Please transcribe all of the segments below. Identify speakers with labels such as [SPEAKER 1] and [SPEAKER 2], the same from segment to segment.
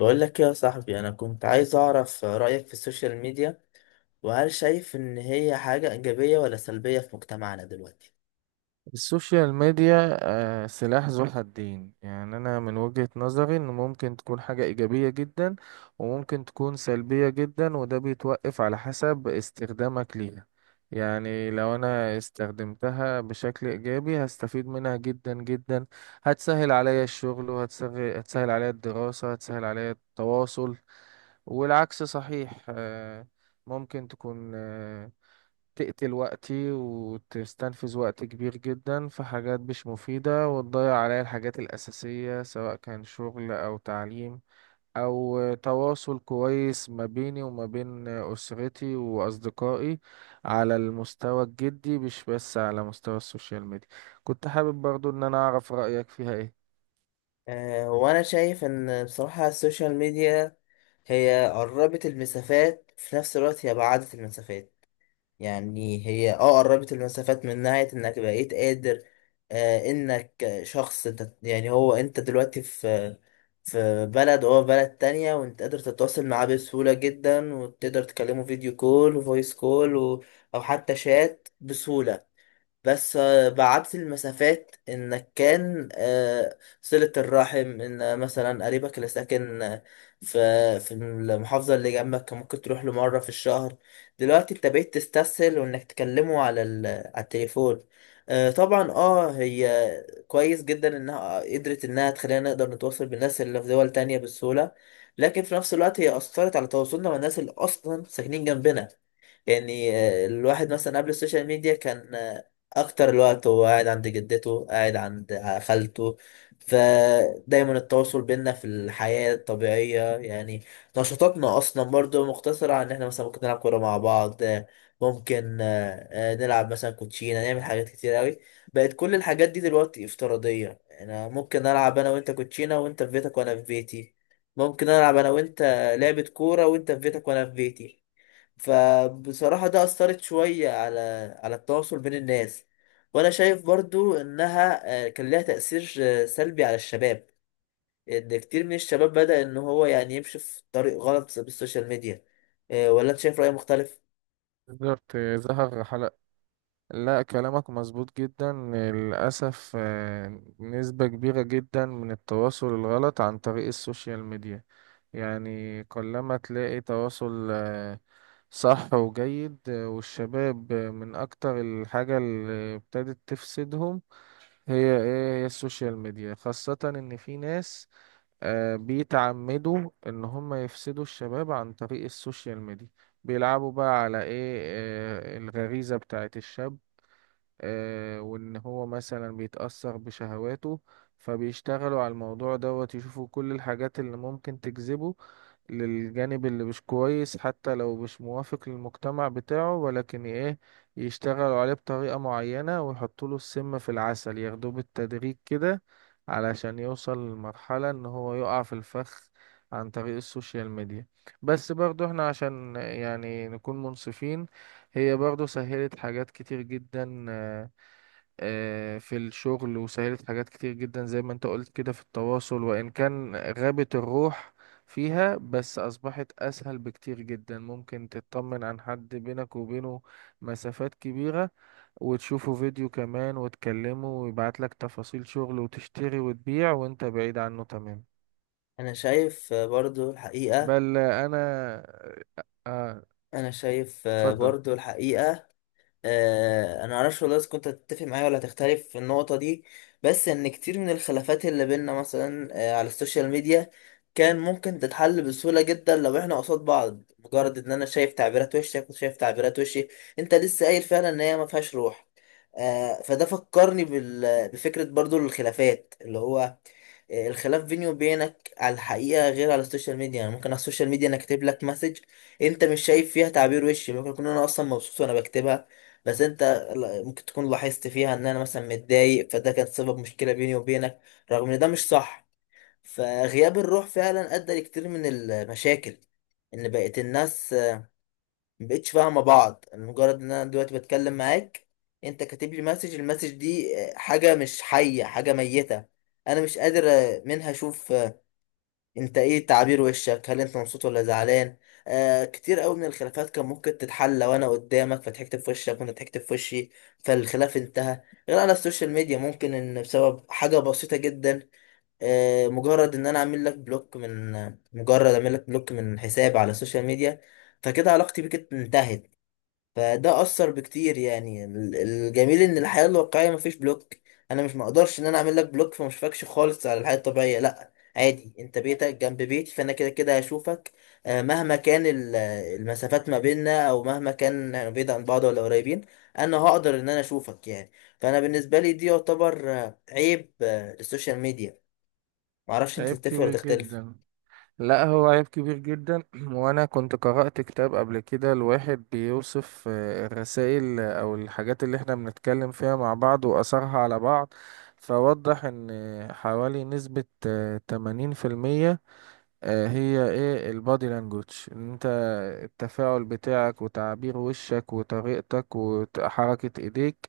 [SPEAKER 1] بقول لك يا صاحبي، انا كنت عايز اعرف رأيك في السوشيال ميديا، وهل شايف ان هي حاجة ايجابية ولا سلبية في مجتمعنا دلوقتي؟
[SPEAKER 2] السوشيال ميديا، سلاح ذو حدين. يعني أنا من وجهة نظري إن ممكن تكون حاجة إيجابية جدا، وممكن تكون سلبية جدا، وده بيتوقف على حسب استخدامك ليها. يعني لو أنا استخدمتها بشكل إيجابي هستفيد منها جدا جدا، هتسهل عليا الشغل، وهتسهل عليا الدراسة، هتسهل عليا التواصل. والعكس صحيح. ممكن تكون، تقتل وقتي وتستنفذ وقت كبير جدا في حاجات مش مفيدة، وتضيع عليا الحاجات الأساسية سواء كان شغل أو تعليم أو تواصل كويس ما بيني وما بين أسرتي وأصدقائي على المستوى الجدي، مش بس على مستوى السوشيال ميديا. كنت حابب برضو إن أنا أعرف رأيك فيها إيه؟
[SPEAKER 1] أه، وانا شايف ان بصراحة السوشيال ميديا هي قربت المسافات، في نفس الوقت هي بعدت المسافات. يعني هي قربت المسافات من ناحية انك بقيت قادر، انك شخص يعني هو انت دلوقتي في بلد وهو في بلد تانية، وانت قادر تتواصل معاه بسهولة جدا، وتقدر تكلمه فيديو كول وفويس كول او حتى شات بسهولة. بس بعدت المسافات انك كان صلة الرحم ان مثلا قريبك اللي ساكن في المحافظة اللي جنبك كان ممكن تروح له مرة في الشهر، دلوقتي انت بقيت تستسهل وانك تكلمه على التليفون. طبعا هي كويس جدا انها قدرت انها تخلينا نقدر نتواصل بالناس اللي في دول تانية بسهولة، لكن في نفس الوقت هي أثرت على تواصلنا مع الناس اللي أصلا ساكنين جنبنا. يعني الواحد مثلا قبل السوشيال ميديا كان اكتر الوقت هو قاعد عند جدته، قاعد عند خالته، فدايما التواصل بينا في الحياة الطبيعية. يعني نشاطاتنا اصلا برضو مقتصرة على ان احنا مثلا ممكن نلعب كورة مع بعض، ممكن نلعب مثلا كوتشينة، نعمل حاجات كتير قوي. بقت كل الحاجات دي دلوقتي افتراضية، يعني انا ممكن العب انا وانت كوتشينة وانت في بيتك وانا في بيتي، ممكن العب انا وانت لعبة كورة وانت في بيتك وانا في بيتي. فبصراحة ده أثرت شوية على التواصل بين الناس. وأنا شايف برضو إنها كان لها تأثير سلبي على الشباب، إن كتير من الشباب بدأ إن هو يعني يمشي في طريق غلط بالسوشيال ميديا. ولا أنت شايف رأي مختلف؟
[SPEAKER 2] بالظبط ظهر حلقة. لا، كلامك مظبوط جدا للأسف. نسبة كبيرة جدا من التواصل الغلط عن طريق السوشيال ميديا. يعني قلما تلاقي تواصل صح وجيد. والشباب من أكتر الحاجة اللي ابتدت تفسدهم هي إيه؟ هي السوشيال ميديا، خاصة إن في ناس بيتعمدوا إن هم يفسدوا الشباب عن طريق السوشيال ميديا. بيلعبوا بقى على إيه، الغريزة بتاعت الشاب. وان هو مثلا بيتأثر بشهواته، فبيشتغلوا على الموضوع دوت يشوفوا كل الحاجات اللي ممكن تجذبه للجانب اللي مش كويس، حتى لو مش موافق للمجتمع بتاعه. ولكن ايه، يشتغلوا عليه بطريقة معينة ويحطوا له السم في العسل، ياخدوه بالتدريج كده علشان يوصل لمرحلة ان هو يقع في الفخ عن طريق السوشيال ميديا. بس برضو احنا عشان يعني نكون منصفين، هي برضو سهلت حاجات كتير جدا، في الشغل، وسهلت حاجات كتير جدا زي ما انت قلت كده في التواصل، وإن كان غابت الروح فيها، بس أصبحت أسهل بكتير جدا. ممكن تطمن عن حد بينك وبينه مسافات كبيرة، وتشوفوا فيديو كمان وتكلموا، ويبعت لك تفاصيل شغل وتشتري وتبيع وانت بعيد عنه تمام.
[SPEAKER 1] أنا شايف آه، برضو الحقيقة
[SPEAKER 2] بل أنا آه،
[SPEAKER 1] أنا شايف
[SPEAKER 2] اتفضل.
[SPEAKER 1] برضو الحقيقة، انا معرفش والله اذا كنت هتتفق معايا ولا هتختلف في النقطه دي، بس ان كتير من الخلافات اللي بينا مثلا على السوشيال ميديا كان ممكن تتحل بسهوله جدا، لو احنا قصاد بعض، مجرد ان انا شايف تعبيرات وشك وشايف تعبيرات وشي. انت لسه قايل فعلا ان هي ما فيهاش روح. فده فكرني بفكره، برضو الخلافات اللي هو الخلاف بيني وبينك على الحقيقة غير على السوشيال ميديا، يعني ممكن على السوشيال ميديا انا كاتب لك مسج، انت مش شايف فيها تعبير وشي، ممكن اكون انا اصلا مبسوط وانا بكتبها، بس انت ممكن تكون لاحظت فيها ان انا مثلا متضايق، فده كان سبب مشكلة بيني وبينك، رغم ان ده مش صح. فغياب الروح فعلا ادى لكتير من المشاكل، ان بقت الناس مبقتش فاهمة بعض، مجرد ان انا دلوقتي بتكلم معاك، انت كاتب لي مسج، المسج دي حاجة مش حية، حاجة ميتة. انا مش قادر منها اشوف انت ايه تعابير وشك، هل انت مبسوط ولا زعلان. كتير قوي من الخلافات كان ممكن تتحل لو انا قدامك، فضحكت في وشك وانت ضحكت في وشي، فالخلاف انتهى. غير على السوشيال ميديا ممكن ان بسبب حاجة بسيطة جدا، آه مجرد ان انا اعمل لك بلوك من مجرد اعمل لك بلوك من حساب على السوشيال ميديا، فكده علاقتي بيك انتهت. فده اثر بكتير، يعني الجميل ان الحياه الواقعيه مفيش بلوك. انا مش مقدرش ان انا اعمل لك بلوك فما اشوفكش خالص على الحياه الطبيعيه، لا عادي، انت بيتك جنب بيتي فانا كده كده هشوفك. مهما كان المسافات ما بيننا، او مهما كان يعني بعيد عن بعض ولا قريبين، انا هقدر ان انا اشوفك يعني. فانا بالنسبه لي دي يعتبر عيب للسوشيال ميديا. معرفش انت
[SPEAKER 2] عيب
[SPEAKER 1] تتفق ولا
[SPEAKER 2] كبير
[SPEAKER 1] تختلف.
[SPEAKER 2] جدا. لا، هو عيب كبير جدا. وانا كنت قرأت كتاب قبل كده الواحد بيوصف الرسائل او الحاجات اللي احنا بنتكلم فيها مع بعض واثرها على بعض. فوضح ان حوالي نسبة 80%. هي ايه البادي لانجوج؟ ان انت، التفاعل بتاعك وتعبير وشك وطريقتك وحركة ايديك،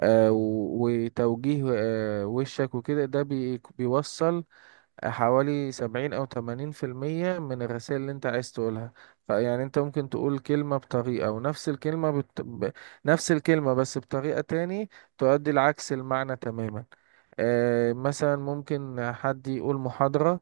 [SPEAKER 2] وتوجيه وشك وكده، ده بيوصل حوالي 70 أو 80% من الرسائل اللي أنت عايز تقولها. فيعني أنت ممكن تقول كلمة بطريقة، ونفس الكلمة نفس الكلمة بس بطريقة تاني تؤدي العكس المعنى تماما. آه مثلا ممكن حد يقول محاضرة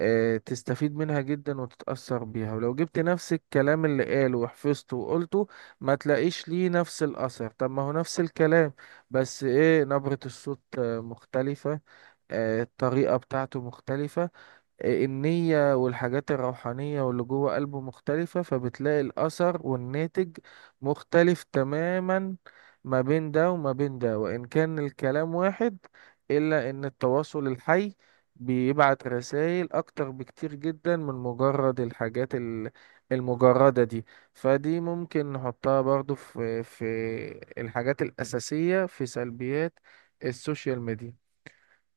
[SPEAKER 2] تستفيد منها جدا وتتأثر بيها، ولو جبت نفس الكلام اللي قاله وحفظته وقلته ما تلاقيش ليه نفس الأثر. طب ما هو نفس الكلام، بس ايه، نبرة الصوت مختلفة، الطريقة بتاعته مختلفة، النية والحاجات الروحانية واللي جوه قلبه مختلفة. فبتلاقي الأثر والناتج مختلف تماما ما بين ده وما بين ده، وإن كان الكلام واحد. إلا إن التواصل الحي بيبعت رسائل أكتر بكتير جدا من مجرد الحاجات المجردة دي. فدي ممكن نحطها برضو في الحاجات الأساسية في سلبيات السوشيال ميديا.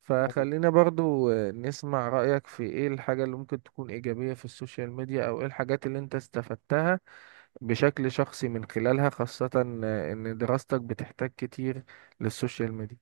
[SPEAKER 2] فخلينا برضو نسمع رأيك في ايه الحاجة اللي ممكن تكون إيجابية في السوشيال ميديا، او ايه الحاجات اللي انت استفدتها بشكل شخصي من خلالها، خاصة ان دراستك بتحتاج كتير للسوشيال ميديا.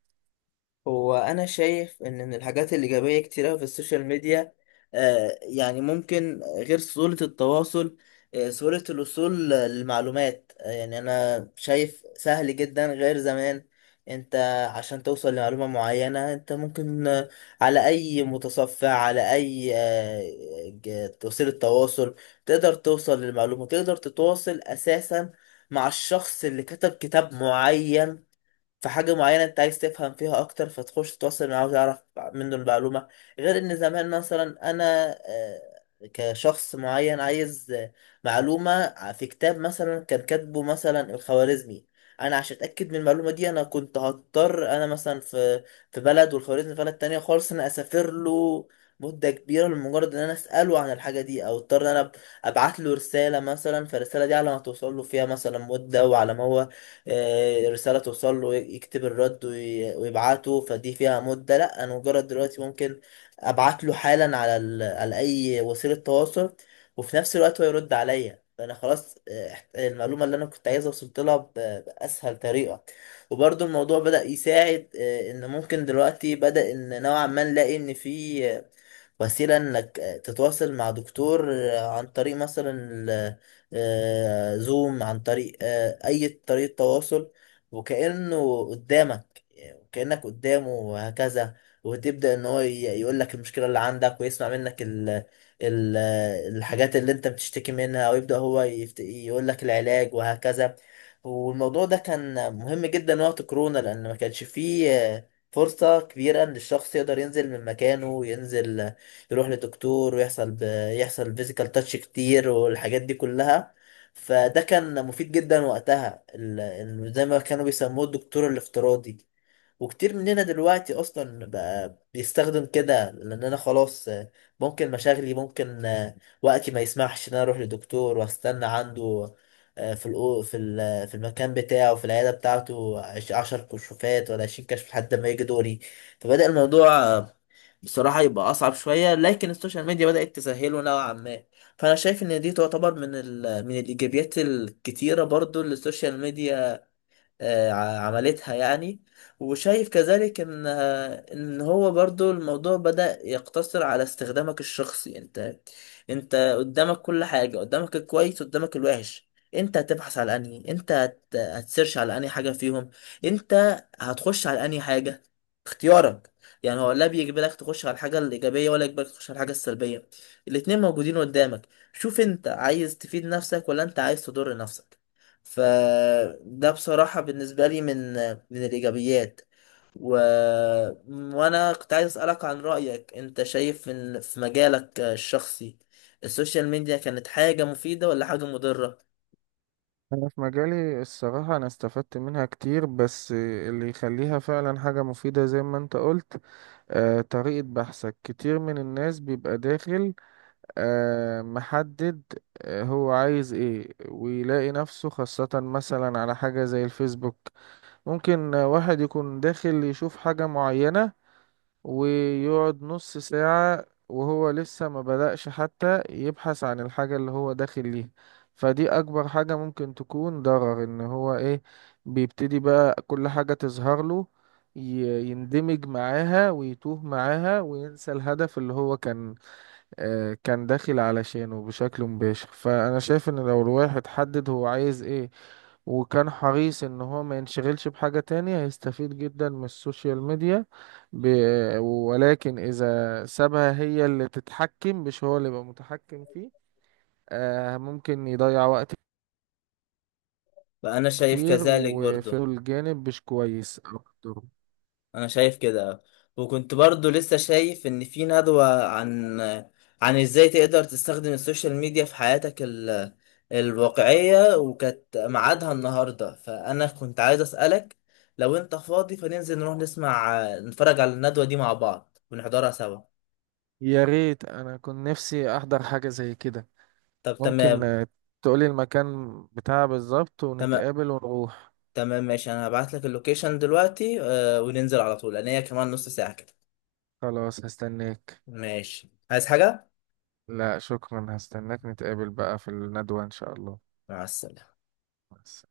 [SPEAKER 1] هو انا شايف ان من الحاجات الايجابيه كتير أوي في السوشيال ميديا، يعني ممكن، غير سهوله التواصل، سهوله الوصول للمعلومات، يعني انا شايف سهل جدا غير زمان. انت عشان توصل لمعلومه معينه انت ممكن على اي متصفح، على اي وسيله تواصل، تقدر توصل للمعلومه، تقدر تتواصل اساسا مع الشخص اللي كتب كتاب معين في حاجة معينة انت عايز تفهم فيها اكتر، فتخش تتواصل معاه وتعرف منه المعلومة. غير ان زمان مثلا انا آه، كشخص معين عايز معلومة في كتاب مثلا كان كاتبه مثلا الخوارزمي، انا عشان اتاكد من المعلومة دي انا كنت هضطر انا مثلا في بلد والخوارزمي في بلد تانية خالص، انا اسافر له مدة كبيرة لمجرد ان انا اساله عن الحاجة دي، او اضطر ان انا ابعت له رسالة مثلا، فالرسالة دي على ما توصل له فيها مثلا مدة، وعلى ما هو رسالة توصل له يكتب الرد ويبعته، فدي فيها مدة. لا، انا مجرد دلوقتي ممكن ابعت له حالا على اي وسيلة تواصل، وفي نفس الوقت هو يرد عليا، فانا خلاص، المعلومة اللي انا كنت عايزها وصلت لها باسهل طريقة. وبرضه الموضوع بدأ يساعد، ان ممكن دلوقتي بدأ ان نوعا ما نلاقي ان في وسيلة انك تتواصل مع دكتور عن طريق مثلا زوم، عن طريق اي طريقة تواصل، وكأنه قدامك وكأنك قدامه وهكذا، وتبدأ ان هو يقول لك المشكلة اللي عندك، ويسمع منك ال ال الحاجات اللي انت بتشتكي منها، ويبدأ هو يقول لك العلاج وهكذا. والموضوع ده كان مهم جدا وقت كورونا، لأن ما كانش فيه فرصة كبيرة إن الشخص يقدر ينزل من مكانه وينزل يروح لدكتور ويحصل يحصل فيزيكال تاتش كتير والحاجات دي كلها. فده كان مفيد جدا وقتها، زي ما كانوا بيسموه الدكتور الافتراضي. وكتير مننا دلوقتي اصلا بقى بيستخدم كده، لان انا خلاص ممكن مشاغلي، ممكن وقتي ما يسمحش ان انا اروح لدكتور واستنى عنده في الأو في ال- آه، في المكان بتاعه في العياده بتاعته 10 كشوفات ولا 20 كشف لحد ما يجي دوري. فبدأ الموضوع بصراحه يبقى اصعب شويه، لكن السوشيال ميديا بدأت تسهله نوعا ما. فانا شايف ان دي تعتبر من الايجابيات الكتيره برضو اللي السوشيال ميديا عملتها يعني. وشايف كذلك ان هو برضو الموضوع بدأ يقتصر على استخدامك الشخصي انت، انت قدامك كل حاجة، قدامك الكويس قدامك الوحش. انت هتبحث على انهي، انت هتسيرش على انهي حاجة فيهم، انت هتخش على انهي حاجة، اختيارك. يعني هو لا بيجبرك تخش على الحاجة الإيجابية ولا يجبرك تخش على الحاجة السلبية، الاتنين موجودين قدامك. شوف انت عايز تفيد نفسك ولا انت عايز تضر نفسك. فده بصراحة بالنسبة لي من الإيجابيات. و... وأنا كنت عايز أسألك عن رأيك، أنت شايف إن في مجالك الشخصي السوشيال ميديا كانت حاجة مفيدة ولا حاجة مضرة؟
[SPEAKER 2] أنا في مجالي الصراحة أنا استفدت منها كتير، بس اللي يخليها فعلا حاجة مفيدة زي ما أنت قلت طريقة بحثك. كتير من الناس بيبقى داخل محدد، هو عايز إيه، ويلاقي نفسه خاصة مثلا على حاجة زي الفيسبوك. ممكن واحد يكون داخل يشوف حاجة معينة، ويقعد نص ساعة وهو لسه ما بدأش حتى يبحث عن الحاجة اللي هو داخل ليها. فدي أكبر حاجة ممكن تكون ضرر، إن هو إيه، بيبتدي بقى كل حاجة تظهر له يندمج معاها ويتوه معاها وينسى الهدف اللي هو كان كان داخل علشانه بشكل مباشر. فانا شايف ان لو الواحد حدد هو عايز ايه، وكان حريص ان هو ما ينشغلش بحاجة تانية، هيستفيد جدا من السوشيال ميديا. ب... ولكن اذا سابها هي اللي تتحكم، مش هو اللي يبقى متحكم فيه، ممكن يضيع وقت
[SPEAKER 1] فأنا شايف
[SPEAKER 2] كتير
[SPEAKER 1] كذلك
[SPEAKER 2] وفي
[SPEAKER 1] برضو
[SPEAKER 2] الجانب مش كويس اكتر.
[SPEAKER 1] انا شايف كده. وكنت برضو لسه شايف ان في ندوة عن ازاي تقدر تستخدم السوشيال ميديا في حياتك الواقعية، وكانت ميعادها النهاردة، فانا كنت عايز اسألك لو انت فاضي، فننزل نروح نسمع نتفرج على الندوة دي مع بعض ونحضرها سوا.
[SPEAKER 2] يا ريت، انا كنت نفسي احضر حاجة زي كده.
[SPEAKER 1] طب
[SPEAKER 2] ممكن
[SPEAKER 1] تمام.
[SPEAKER 2] تقولي المكان بتاعها بالظبط
[SPEAKER 1] تمام،
[SPEAKER 2] ونتقابل ونروح.
[SPEAKER 1] تمام، ماشي، انا هبعت لك اللوكيشن دلوقتي، وننزل على طول لان هي كمان نص ساعة كده.
[SPEAKER 2] خلاص، هستناك.
[SPEAKER 1] ماشي، عايز حاجة؟
[SPEAKER 2] لا شكرا، هستناك، نتقابل بقى في الندوة إن شاء الله.
[SPEAKER 1] مع السلامة.
[SPEAKER 2] بس.